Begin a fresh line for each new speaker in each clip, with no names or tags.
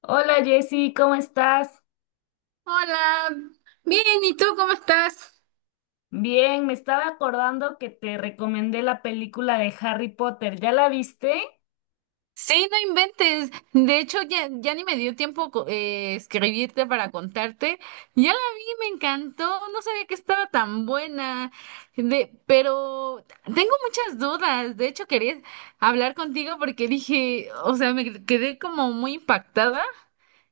Hola Jessy, ¿cómo estás?
Hola, bien, ¿y tú cómo estás?
Bien, me estaba acordando que te recomendé la película de Harry Potter. ¿Ya la viste?
Sí, no inventes. De hecho, ya ni me dio tiempo escribirte para contarte. Ya la vi, me encantó. No sabía que estaba tan buena. De, pero tengo muchas dudas. De hecho, quería hablar contigo porque dije, o sea, me quedé como muy impactada.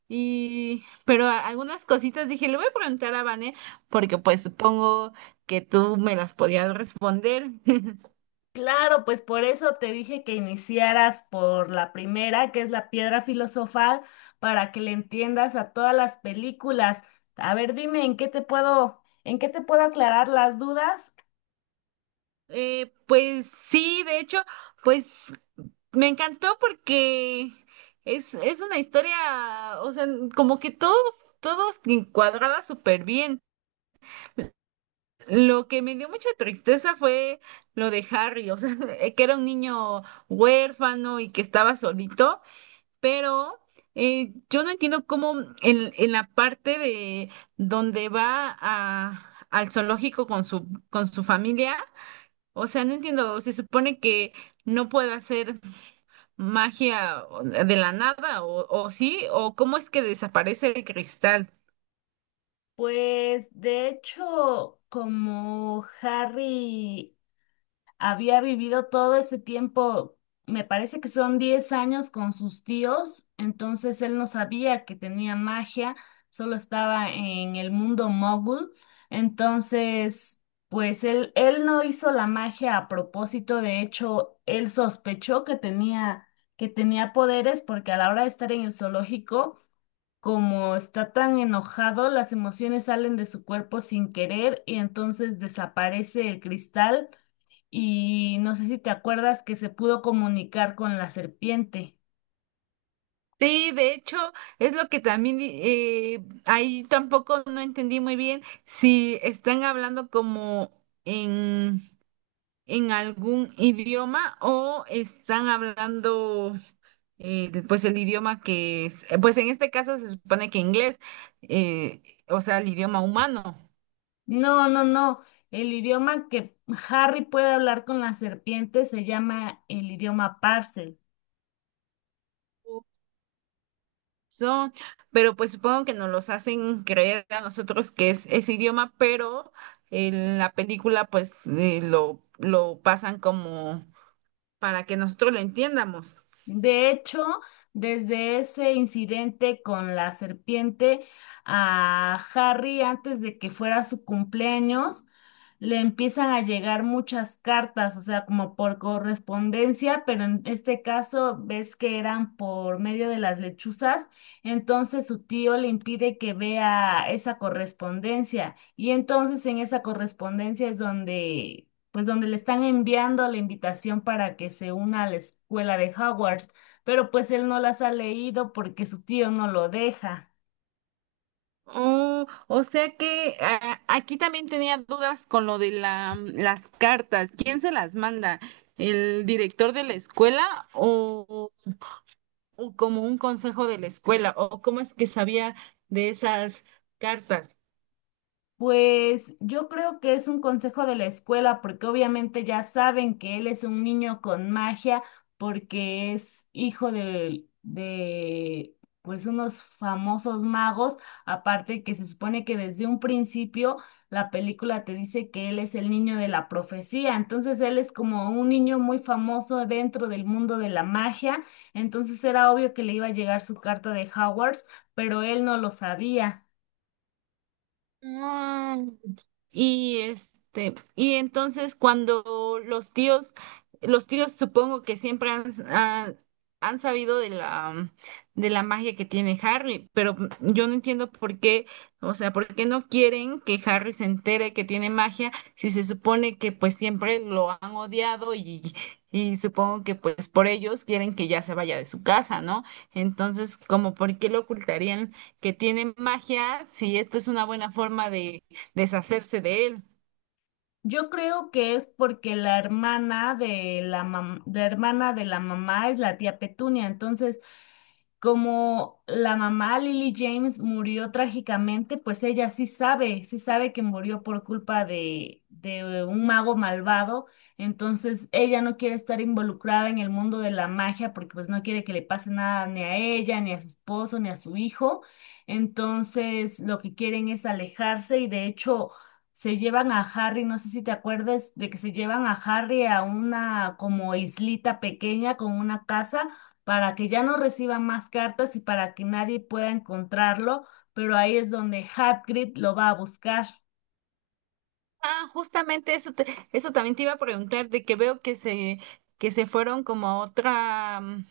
Y, pero algunas cositas dije, le voy a preguntar a Vane porque pues supongo que tú me las podías responder.
Claro, pues por eso te dije que iniciaras por la primera, que es la piedra filosofal, para que le entiendas a todas las películas. A ver, dime, ¿en qué te puedo aclarar las dudas?
Pues sí, de hecho, pues me encantó porque es una historia, o sea, como que todos encuadraba súper bien. Lo que me dio mucha tristeza fue lo de Harry, o sea, que era un niño huérfano y que estaba solito, pero yo no entiendo cómo en la parte de donde va a, al zoológico con su familia. O sea, no entiendo, se supone que no puede hacer magia de la nada, o sí, o cómo es que desaparece el cristal.
Pues de hecho, como Harry había vivido todo ese tiempo, me parece que son 10 años con sus tíos, entonces él no sabía que tenía magia, solo estaba en el mundo mogul. Entonces pues él no hizo la magia a propósito. De hecho él sospechó que tenía poderes porque a la hora de estar en el zoológico, como está tan enojado, las emociones salen de su cuerpo sin querer y entonces desaparece el cristal. Y no sé si te acuerdas que se pudo comunicar con la serpiente.
Sí, de hecho, es lo que también ahí tampoco no entendí muy bien si están hablando como en, en algún idioma o están hablando pues el idioma que es, pues en este caso se supone que inglés, eh, o sea, el idioma humano.
No, no, no. El idioma que Harry puede hablar con la serpiente se llama el idioma Parcel.
Son, pero pues supongo que nos los hacen creer a nosotros que es ese idioma, pero en la película pues lo pasan como para que nosotros lo entiendamos.
De hecho, desde ese incidente con la serpiente, a Harry, antes de que fuera su cumpleaños, le empiezan a llegar muchas cartas, o sea, como por correspondencia, pero en este caso ves que eran por medio de las lechuzas. Entonces su tío le impide que vea esa correspondencia, y entonces en esa correspondencia es donde, pues, donde le están enviando la invitación para que se una a la escuela de Hogwarts, pero pues él no las ha leído porque su tío no lo deja.
Oh, o sea que ah, aquí también tenía dudas con lo de la, las cartas. ¿Quién se las manda? ¿El director de la escuela o como un consejo de la escuela? ¿O cómo es que sabía de esas cartas?
Pues yo creo que es un consejo de la escuela, porque obviamente ya saben que él es un niño con magia, porque es hijo de, pues, unos famosos magos. Aparte, que se supone que desde un principio la película te dice que él es el niño de la profecía, entonces él es como un niño muy famoso dentro del mundo de la magia. Entonces era obvio que le iba a llegar su carta de Hogwarts, pero él no lo sabía.
Y este, y entonces cuando los tíos supongo que siempre han, han sabido de la magia que tiene Harry, pero yo no entiendo por qué, o sea, por qué no quieren que Harry se entere que tiene magia si se supone que pues siempre lo han odiado y supongo que pues por ellos quieren que ya se vaya de su casa, ¿no? Entonces, como por qué lo ocultarían que tiene magia si esto es una buena forma de deshacerse de él.
Yo creo que es porque la hermana de la hermana de la mamá es la tía Petunia. Entonces, como la mamá Lily James murió trágicamente, pues ella sí sabe que murió por culpa de un mago malvado. Entonces ella no quiere estar involucrada en el mundo de la magia, porque pues no quiere que le pase nada ni a ella, ni a su esposo, ni a su hijo. Entonces lo que quieren es alejarse, y de hecho se llevan a Harry. No sé si te acuerdas de que se llevan a Harry a una como islita pequeña con una casa, para que ya no reciba más cartas y para que nadie pueda encontrarlo, pero ahí es donde Hagrid lo va a buscar.
Ah, justamente eso, eso también te iba a preguntar, de que veo que se fueron como a otra,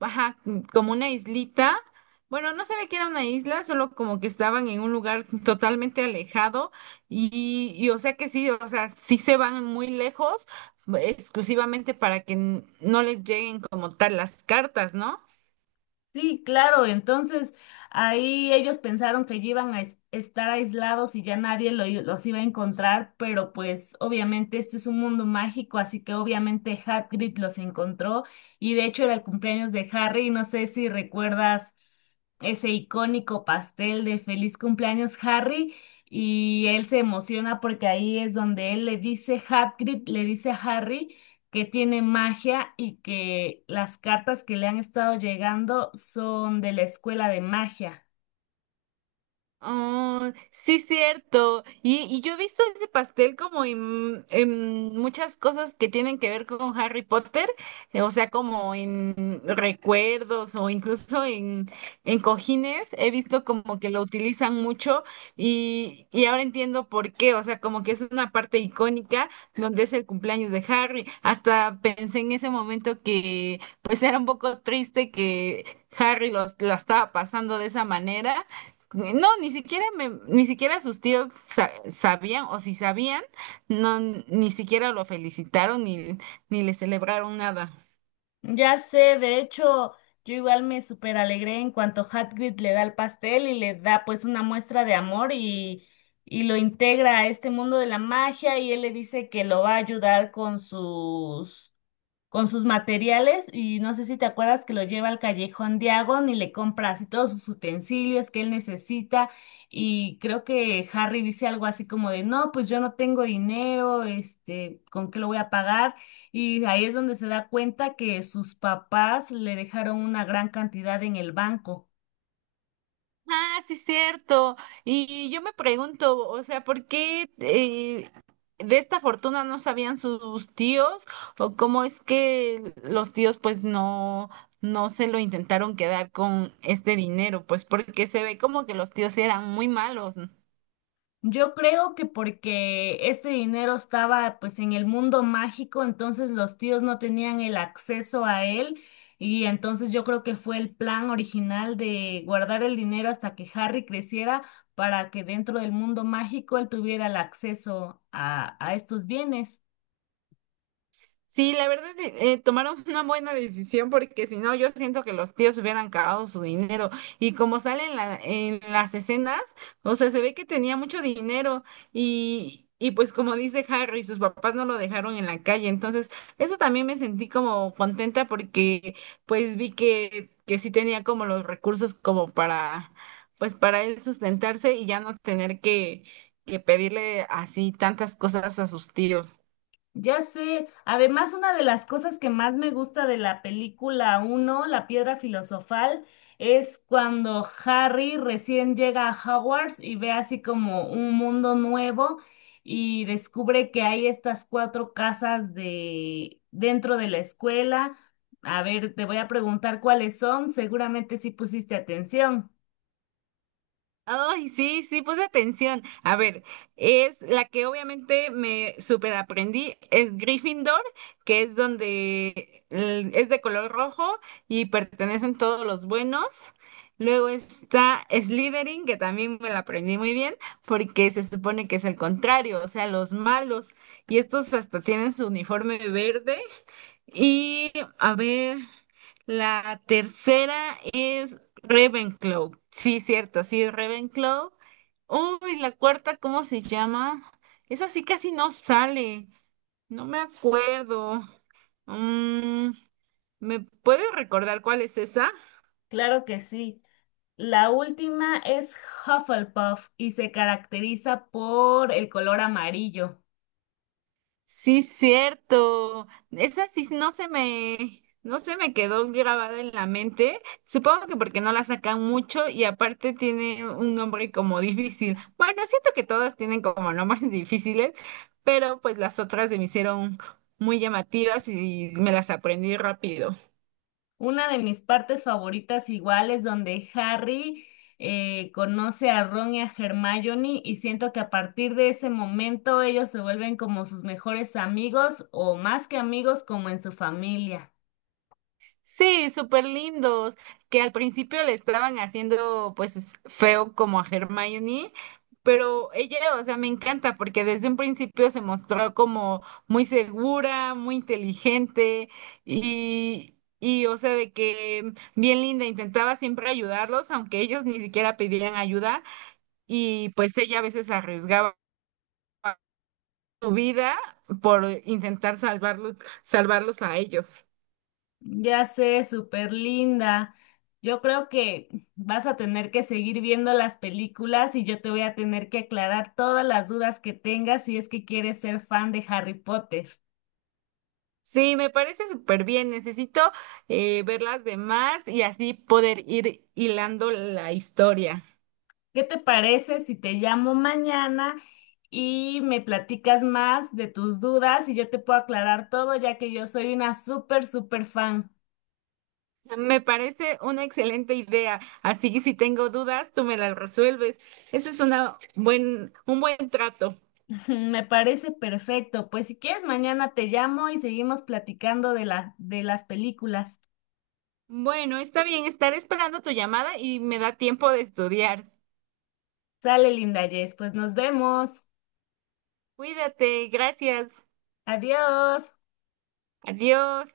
ajá, como una islita. Bueno, no sabía que era una isla, solo como que estaban en un lugar totalmente alejado y, o sea que sí, o sea, sí se van muy lejos, exclusivamente para que no les lleguen como tal las cartas, ¿no?
Sí, claro, entonces ahí ellos pensaron que ya iban a estar aislados y ya nadie los iba a encontrar, pero pues obviamente este es un mundo mágico, así que obviamente Hagrid los encontró. Y de hecho era el cumpleaños de Harry, no sé si recuerdas ese icónico pastel de feliz cumpleaños Harry, y él se emociona porque ahí es donde él le dice, Hagrid le dice a Harry que tiene magia y que las cartas que le han estado llegando son de la escuela de magia.
Oh, sí, cierto. Y yo he visto ese pastel como en muchas cosas que tienen que ver con Harry Potter, o sea, como en recuerdos o incluso en cojines. He visto como que lo utilizan mucho y ahora entiendo por qué, o sea, como que es una parte icónica donde es el cumpleaños de Harry. Hasta pensé en ese momento que pues era un poco triste que Harry los, la estaba pasando de esa manera no, ni siquiera ni siquiera sus tíos sabían, o si sabían, no, ni siquiera lo felicitaron ni, ni le celebraron nada.
Ya sé, de hecho, yo igual me súper alegré en cuanto Hagrid le da el pastel y le da pues una muestra de amor, y lo integra a este mundo de la magia, y él le dice que lo va a ayudar con sus materiales. Y no sé si te acuerdas que lo lleva al Callejón de Agón y le compra así todos sus utensilios que él necesita. Y creo que Harry dice algo así como de no, pues yo no tengo dinero, este, ¿con qué lo voy a pagar? Y ahí es donde se da cuenta que sus papás le dejaron una gran cantidad en el banco.
Ah, sí, cierto. Y yo me pregunto, o sea, ¿por qué de esta fortuna no sabían sus tíos? ¿O cómo es que los tíos pues no, no se lo intentaron quedar con este dinero? Pues porque se ve como que los tíos eran muy malos.
Yo creo que porque este dinero estaba pues en el mundo mágico, entonces los tíos no tenían el acceso a él. Y entonces yo creo que fue el plan original de guardar el dinero hasta que Harry creciera, para que dentro del mundo mágico él tuviera el acceso a estos bienes.
Sí, la verdad, tomaron una buena decisión porque si no, yo siento que los tíos hubieran cagado su dinero. Y como sale en en las escenas, o sea, se ve que tenía mucho dinero y pues como dice Harry, sus papás no lo dejaron en la calle. Entonces, eso también me sentí como contenta porque pues vi que sí tenía como los recursos como para, pues para él sustentarse y ya no tener que pedirle así tantas cosas a sus tíos.
Ya sé, además una de las cosas que más me gusta de la película uno, La Piedra Filosofal, es cuando Harry recién llega a Hogwarts y ve así como un mundo nuevo, y descubre que hay estas cuatro casas de dentro de la escuela. A ver, te voy a preguntar cuáles son, seguramente sí pusiste atención.
Ay, sí, puse atención. A ver, es la que obviamente me superaprendí es Gryffindor, que es donde es de color rojo y pertenecen todos los buenos. Luego está Slytherin, que también me la aprendí muy bien, porque se supone que es el contrario, o sea, los malos. Y estos hasta tienen su uniforme verde y a ver, la tercera es Ravenclaw. Sí, cierto, sí, Ravenclaw. Uy, la cuarta, ¿cómo se llama? Esa sí casi no sale. No me acuerdo. Mm, ¿me puedes recordar cuál es esa?
Claro que sí. La última es Hufflepuff, y se caracteriza por el color amarillo.
Sí, cierto. Esa sí no se me quedó grabada en la mente. Supongo que porque no la sacan mucho y aparte tiene un nombre como difícil. Bueno, siento que todas tienen como nombres difíciles, pero pues las otras se me hicieron muy llamativas y me las aprendí rápido.
Una de mis partes favoritas igual es donde Harry conoce a Ron y a Hermione, y siento que a partir de ese momento ellos se vuelven como sus mejores amigos, o más que amigos, como en su familia.
Sí, súper lindos, que al principio le estaban haciendo pues feo como a Hermione, pero ella, o sea, me encanta porque desde un principio se mostró como muy segura, muy inteligente y o sea, de que bien linda, intentaba siempre ayudarlos, aunque ellos ni siquiera pedían ayuda y pues ella a veces arriesgaba su vida por intentar salvarlos a ellos.
Ya sé, súper linda. Yo creo que vas a tener que seguir viendo las películas y yo te voy a tener que aclarar todas las dudas que tengas, si es que quieres ser fan de Harry Potter.
Sí, me parece súper bien. Necesito ver las demás y así poder ir hilando la historia.
¿Qué te parece si te llamo mañana y me platicas más de tus dudas y yo te puedo aclarar todo, ya que yo soy una súper, súper fan?
Me parece una excelente idea. Así que si tengo dudas, tú me las resuelves. Ese es una buen, un buen trato.
Me parece perfecto. Pues si quieres, mañana te llamo y seguimos platicando de las películas.
Bueno, está bien. Estaré esperando tu llamada y me da tiempo de estudiar.
Sale, linda Jess. Pues nos vemos.
Cuídate. Gracias.
Adiós.
Adiós.